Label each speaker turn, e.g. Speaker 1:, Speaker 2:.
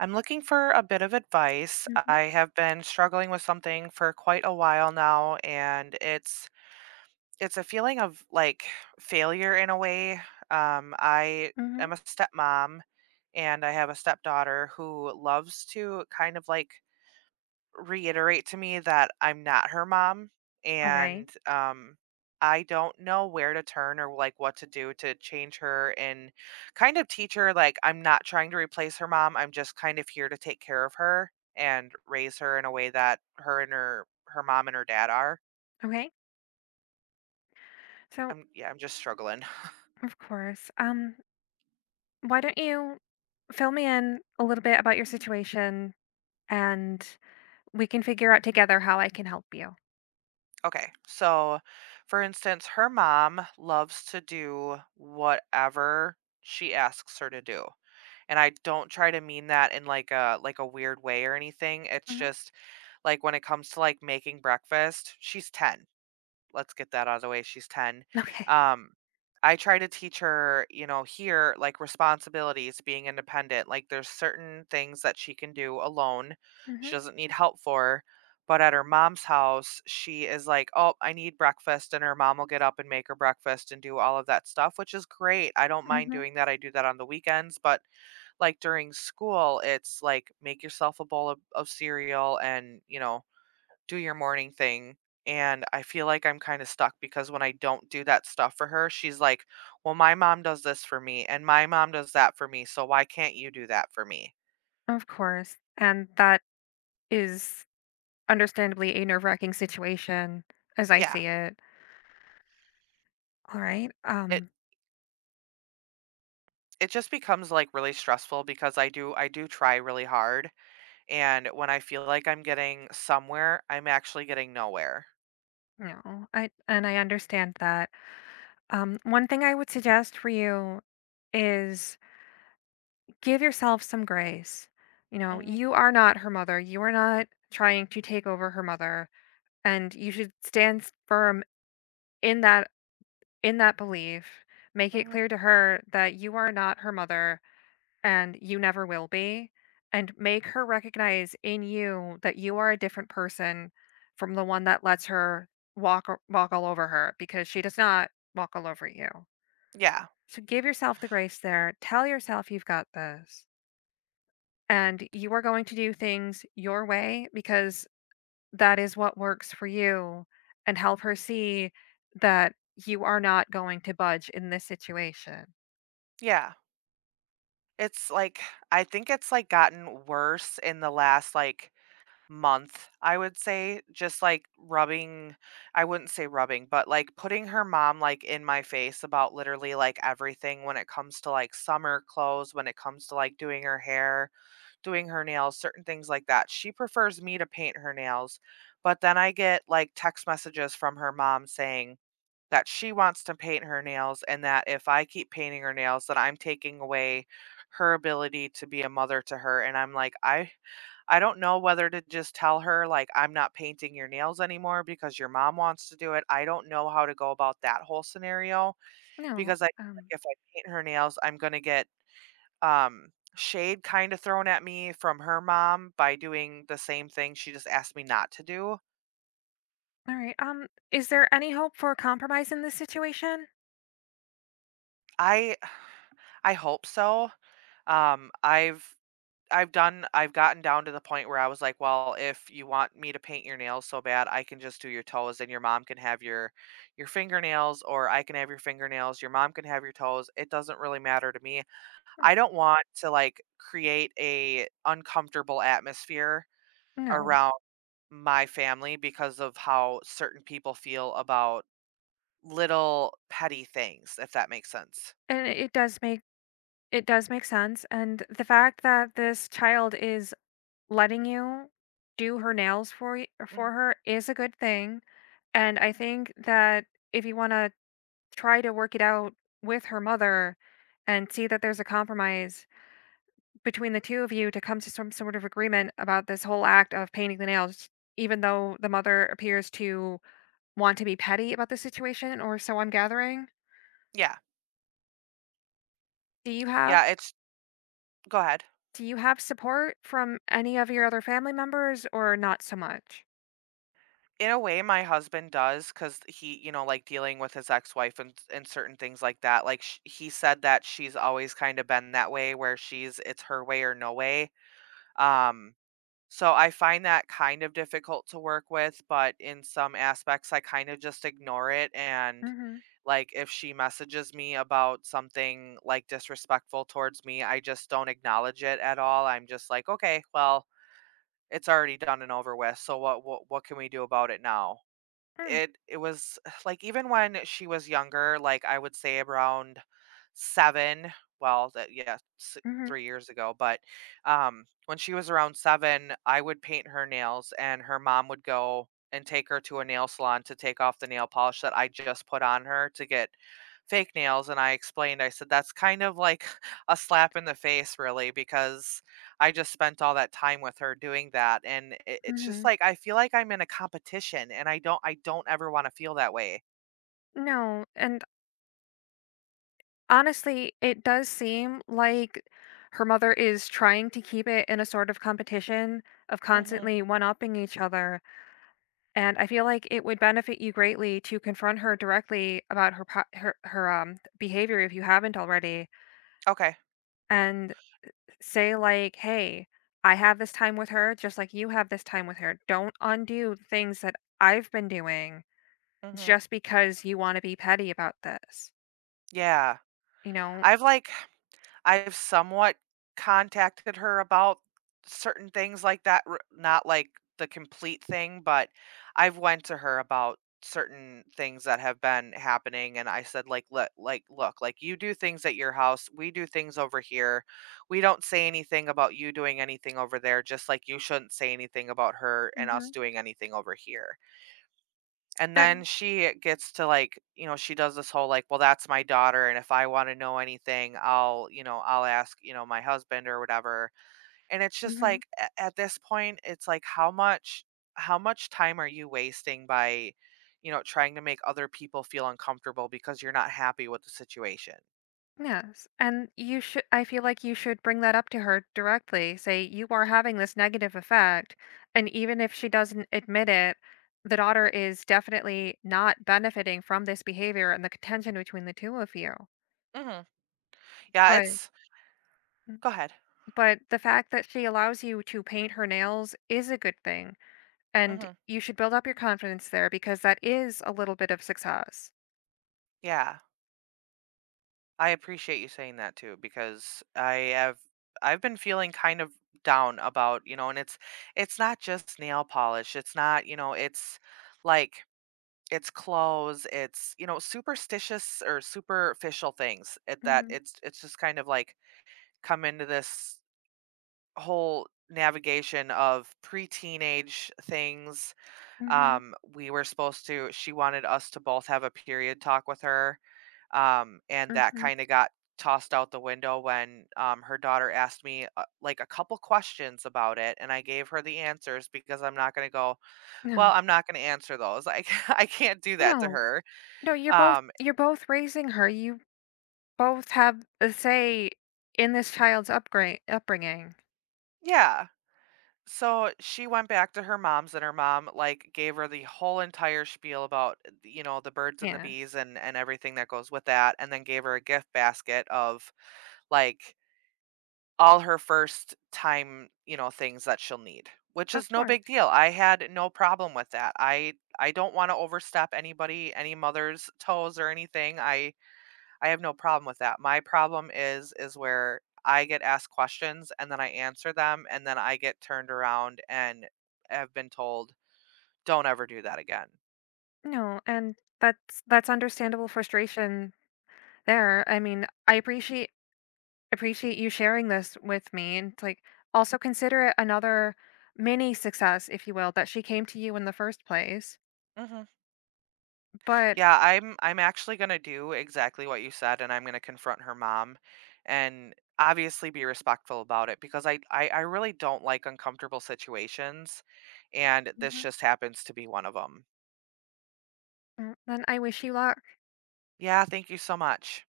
Speaker 1: I'm looking for a bit of advice.
Speaker 2: Mhm,
Speaker 1: I have been struggling with something for quite a while now, and it's a feeling of like failure in a way. I
Speaker 2: mhm.
Speaker 1: am a stepmom, and I have a stepdaughter who loves to kind of like reiterate to me that I'm not her mom
Speaker 2: Alright,
Speaker 1: and I don't know where to turn or like what to do to change her and kind of teach her like I'm not trying to replace her mom. I'm just kind of here to take care of her and raise her in a way that her and her mom and her dad are.
Speaker 2: okay. So,
Speaker 1: I'm just struggling.
Speaker 2: of course, why don't you fill me in a little bit about your situation, and we can figure out together how I can help you.
Speaker 1: Okay. So, for instance, her mom loves to do whatever she asks her to do, and I don't try to mean that in like a weird way or anything. It's
Speaker 2: Mhm.
Speaker 1: just like when it comes to like making breakfast, she's 10. Let's get that out of the way. She's 10.
Speaker 2: Okay.
Speaker 1: Um I try to teach her, you know, here like responsibilities, being independent. Like there's certain things that she can do alone. She
Speaker 2: Mhm,
Speaker 1: doesn't need help for. But at her mom's house, she is like, "Oh, I need breakfast," and her mom will get up and make her breakfast and do all of that stuff, which is great. I don't mind
Speaker 2: mhm.
Speaker 1: doing that. I do that on the weekends, but like, during school, it's like, make yourself a bowl of cereal and, you know, do your morning thing, and I feel like I'm kinda stuck because when I don't do that stuff for her, she's like, "Well, my mom does this for me, and my mom does that for me, so why can't you do that for me?"
Speaker 2: Of course, and that is understandably a nerve-wracking situation as I
Speaker 1: Yeah,
Speaker 2: see it. Alright,
Speaker 1: it just becomes, like, really stressful because I do try really hard, and when I feel like I'm getting somewhere, I'm actually getting nowhere.
Speaker 2: no, I understand that. One thing I would suggest for you is give yourself some grace. You know,
Speaker 1: Mhm,
Speaker 2: you are not her mother. You are not trying to take over her mother, and you should stand firm in that in that belief. Make it
Speaker 1: mhm.
Speaker 2: clear to her that you are not her mother and you never will be, and make her recognize in you that you are a different person from the one that lets her walk walk all over her because she does not walk all over you.
Speaker 1: Yeah,
Speaker 2: So give yourself the grace there. Tell yourself you've got this, and you are going to do things your way because that is what works for you and help her see that you are not going to budge in this situation.
Speaker 1: yeah. It's like I think it's, like, gotten worse in the last, like, month, I would say, just, like, rubbing I wouldn't say rubbing, but, like, putting her mom, like, in my face about literally, like, everything when it comes to, like, summer clothes, when it comes to, like, doing her hair, doing her nails, certain things like that. She prefers me to paint her nails, but then I get, like, text messages from her mom saying that she wants to paint her nails, and that if I keep painting her nails, that I'm taking away her ability to be a mother to her, and I'm like, "I don't know whether to just tell her, like 'I'm not painting your nails anymore because your mom wants to do it.'" I don't know how to go about that whole scenario
Speaker 2: No.
Speaker 1: because I feel
Speaker 2: Um
Speaker 1: like if I paint her nails, I'm gonna get, shade kinda thrown at me from her mom by doing the same thing she just asked me not to do.
Speaker 2: all right. Is there any hope for compromise in this situation?
Speaker 1: I hope so. Um, I've I've done I've gotten down to the point where I was like, "Well, if you want me to paint your nails so bad, I can just do your toes and your mom can have your fingernails, or I can have your fingernails, your mom can have your toes. It doesn't really matter to me." I don't want to like create a uncomfortable atmosphere
Speaker 2: No.
Speaker 1: around my family because of how certain people feel about little petty things, if that makes sense.
Speaker 2: And it does make sense, and the fact that this child is letting you do her nails for for
Speaker 1: Mhm.
Speaker 2: her is a good thing, and I think that if you want to try to work it out with her mother and see that there's a compromise between the two of you to come to some sort of agreement about this whole act of painting the nails, even though the mother appears to want to be petty about the situation, or so I'm gathering.
Speaker 1: Yeah.
Speaker 2: Do you have
Speaker 1: Yeah, it's Go ahead.
Speaker 2: support from any of your other family members or not so much?
Speaker 1: In a way, my husband does, cause like, dealing with his ex-wife and certain things like that, like, sh he said that she's always kinda been that way where she's it's her way or no way, um, so I find that kind of difficult to work with, but in some aspects, I kinda just ignore it, and,
Speaker 2: Mm-hmm.
Speaker 1: like, if she messages me about something, like, disrespectful towards me, I just don't acknowledge it at all. I'm just like, "Okay, well, it's already done and over with, so what can we do about it now?" It was like, even when she was younger, like, I would say around 7, well, that yeah, s
Speaker 2: Mm-hmm.
Speaker 1: 3 years ago, but, when she was around 7, I would paint her nails, and her mom would go and take her to a nail salon to take off the nail polish that I just put on her to get fake nails, and I explained, I said, "That's kind of like a slap in the face, really, because I just spent all that time with her doing that, and it's just
Speaker 2: Mm-hmm.
Speaker 1: like, I feel like I'm in a competition, and I don't ever wanna feel that way."
Speaker 2: No, and honestly, it does seem like her mother is trying to keep it in a sort of competition of
Speaker 1: Mhm.
Speaker 2: constantly one-upping each other, and I feel like it would benefit you greatly to confront her directly about her behavior if you haven't already,
Speaker 1: Okay.
Speaker 2: and say, like, "Hey, I have this time with her just like you have this time with her. Don't undo the things that I've been doing
Speaker 1: Mhm.
Speaker 2: just because you wanna be petty about this,"
Speaker 1: Yeah.
Speaker 2: you know?
Speaker 1: I've, like I've somewhat contacted her about certain things like that, r not like the complete thing, but I've went to her about certain things that have been happening, and I said, like, "Look, you do things at your house, we do things over here. We don't say anything about you doing anything over there, just like you shouldn't say anything about her and us
Speaker 2: Mhm.
Speaker 1: doing anything over here." And then
Speaker 2: And
Speaker 1: she gets to, like, you know, she does this whole, like, "Well, that's my daughter, and if I wanna know anything, I'll I'll ask, you know, my husband or whatever." And it's just
Speaker 2: mhm.
Speaker 1: like, a at this point, it's like, how much time are you wasting by, you know, trying to make other people feel uncomfortable because you're not happy with the situation?
Speaker 2: Yes. And you should, I feel like you should bring that up to her directly. Say, you are having this negative effect. And even if she doesn't admit it, the daughter is definitely not benefiting from this behavior and the contention between the two of you.
Speaker 1: Mhm. Yeah,
Speaker 2: But,
Speaker 1: it's Go ahead.
Speaker 2: but the fact that she allows you to paint her nails is a good thing. And
Speaker 1: Mhm.
Speaker 2: you should build up your confidence there because that is a little bit of success.
Speaker 1: Yeah. I appreciate you saying that too because I've been feeling kind of down about, you know, and it's not just nail polish. It's not, you know, it's like it's clothes, it's, you know, superstitious or superficial things at that.
Speaker 2: Mhm,
Speaker 1: It's just kind of like come into this whole navigation of pre-teenage things.
Speaker 2: mhm,
Speaker 1: We were supposed to she wanted us to both have a period talk with her, and that
Speaker 2: mhm.
Speaker 1: kind of got tossed out the window when, her daughter asked me, like, a couple questions about it, and I gave her the answers, because
Speaker 2: No,
Speaker 1: I'm not going to answer those, like, I can't do that to
Speaker 2: no,
Speaker 1: her.
Speaker 2: no. You're both
Speaker 1: um,
Speaker 2: raising her. You both have a say in this child's upgrade upbringing.
Speaker 1: yeah so she went back to her mom's, and her mom like gave her the whole entire spiel about, you know, the birds and the
Speaker 2: Yes,
Speaker 1: bees and everything that goes with that, and then gave her a gift basket of like all her first time, you know, things that she'll need, which
Speaker 2: of
Speaker 1: is no
Speaker 2: course.
Speaker 1: big deal. I had no problem with that. I don't want to overstep anybody, any mother's toes or anything. I have no problem with that. My problem is where I get asked questions and then I answer them and then I get turned around and have been told, "Don't ever do that again."
Speaker 2: No, and that's understandable frustration there. I mean, I appreciate you sharing this with me, and it's like also consider it another mini success, if you will, that she came to you in the first place.
Speaker 1: Mhm.
Speaker 2: But
Speaker 1: Yeah, I'm actually gonna do exactly what you said, and I'm gonna confront her mom and obviously be respectful about it because I really don't like uncomfortable situations, and this
Speaker 2: mhm.
Speaker 1: just happens to be one of them.
Speaker 2: Mm, then I wish you luck.
Speaker 1: Yeah, thank you so much.